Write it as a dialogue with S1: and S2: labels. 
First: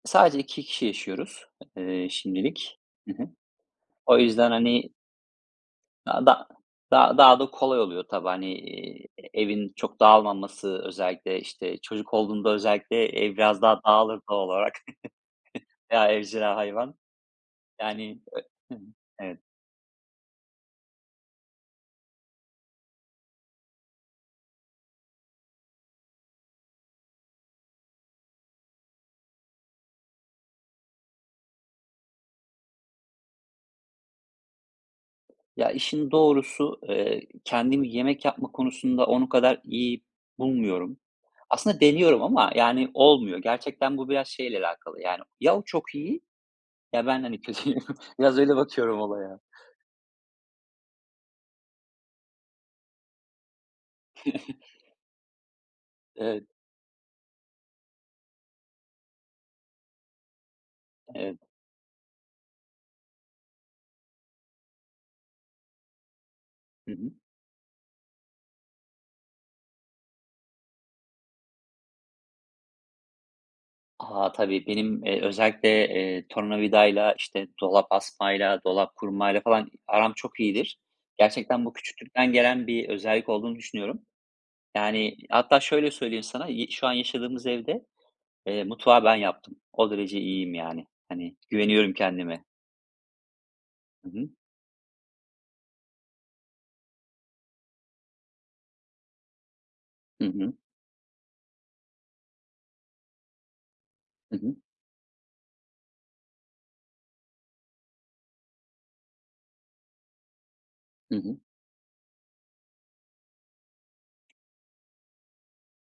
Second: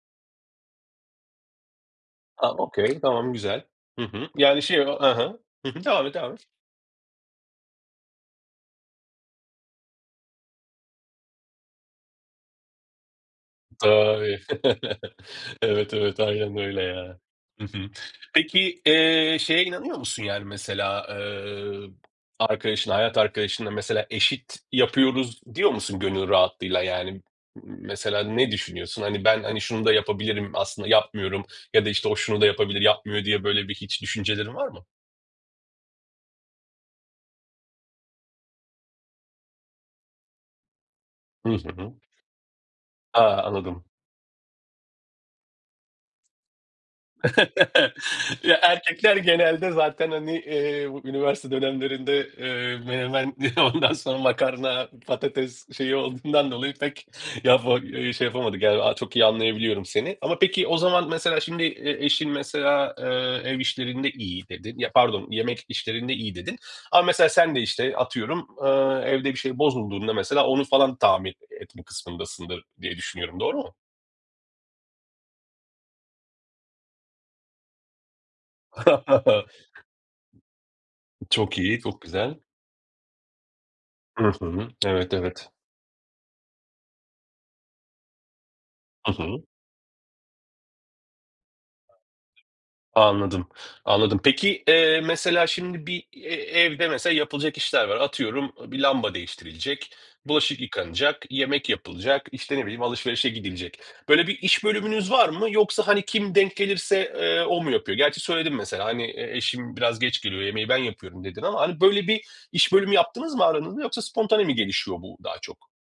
S1: Sadece 2 kişi yaşıyoruz, ııı,
S2: A,
S1: şimdilik.
S2: okay,
S1: Hı hı.
S2: tamam güzel, hı
S1: O
S2: hı,
S1: yüzden,
S2: yani, şey
S1: hani
S2: o, ha ha, hı hı, devam et,
S1: da
S2: devam et.
S1: da daha da kolay oluyor tabii, hani, iii, evin çok dağılmaması. Özellikle, işte, çocuk olduğunda, özellikle ev biraz daha dağılır
S2: Tabii.
S1: doğal olarak
S2: Evet,
S1: veya
S2: evet,
S1: evcil
S2: aynen öyle
S1: hayvan.
S2: ya. Hı hı.
S1: Yani, ı hı
S2: Peki,
S1: hı,
S2: eee,
S1: evet.
S2: şeye inanıyor musun? Yani, mesela, eee, arkadaşına, hayat arkadaşına, mesela eşit yapıyoruz diyor musun gönül rahatlığıyla? Yani, m mesela ne düşünüyorsun? Hani, ben, hani şunu da yapabilirim, aslında yapmıyorum ya da, işte, o şunu da yapabilir, yapmıyor diye, böyle, bir hiç düşüncelerin var mı?
S1: Ya, işin doğrusu, eee, kendim yemek yapma konusunda onun kadar iyi bulmuyorum.
S2: Hı
S1: Aslında
S2: hı.
S1: deniyorum ama, yani,
S2: A!
S1: olmuyor.
S2: Anladım.
S1: Gerçekten bu biraz şeyle alakalı yani ya o çok iyi ya ben, hani, kötüyüm. Biraz öyle
S2: Ya,
S1: bakıyorum
S2: erkekler
S1: olaya.
S2: genelde zaten, hani, eee, bu üniversite dönemlerinde, eee, menemen, ondan sonra makarna, patates şeyi
S1: Evet.
S2: olduğundan dolayı pek yapa şey yapamadık, yani, çok iyi anlayabiliyorum seni. Ama peki o zaman
S1: Evet.
S2: mesela şimdi e eşin mesela, ııı, ev işlerinde iyi dedin, ya pardon, yemek işlerinde iyi dedin
S1: Hı
S2: ama
S1: hı.
S2: mesela sen de işte atıyorum, aaa, evde bir şey bozulduğunda mesela onu falan tamir etme kısmındasındır diye düşünüyorum, doğru mu?
S1: A, tabii benim, eee, özellikle, eee, tornavidayla, işte, dolap asmayla, dolap kurmayla falan aram çok iyidir.
S2: Çok
S1: Gerçekten bu
S2: iyi, çok
S1: küçüklükten
S2: güzel.
S1: gelen bir özellik olduğunu düşünüyorum.
S2: Hı hı. Evet,
S1: Yani,
S2: evet.
S1: hatta şöyle söyleyeyim sana, yı şu an yaşadığımız evde, eee, mutfağı
S2: I
S1: ben
S2: hı.
S1: yaptım. O derece iyiyim yani, hani, güveniyorum kendime.
S2: Anladım,
S1: Hı
S2: anladım.
S1: hı.
S2: Peki, eee, mesela şimdi bir e evde mesela yapılacak işler var. Atıyorum, bir lamba değiştirilecek,
S1: Hı hı.
S2: bulaşık yıkanacak, yemek yapılacak, işte, ne bileyim alışverişe gidilecek. Böyle
S1: Hı
S2: bir
S1: hı.
S2: iş bölümünüz var mı? Yoksa, hani, kim denk gelirse, eee, o mu yapıyor? Gerçi söyledin mesela, hani eşim biraz geç geliyor, yemeği ben
S1: Hı
S2: yapıyorum
S1: hı.
S2: dedin ama, hani, böyle bir iş bölümü yaptınız mı aranızda yoksa spontane mi gelişiyor bu daha çok?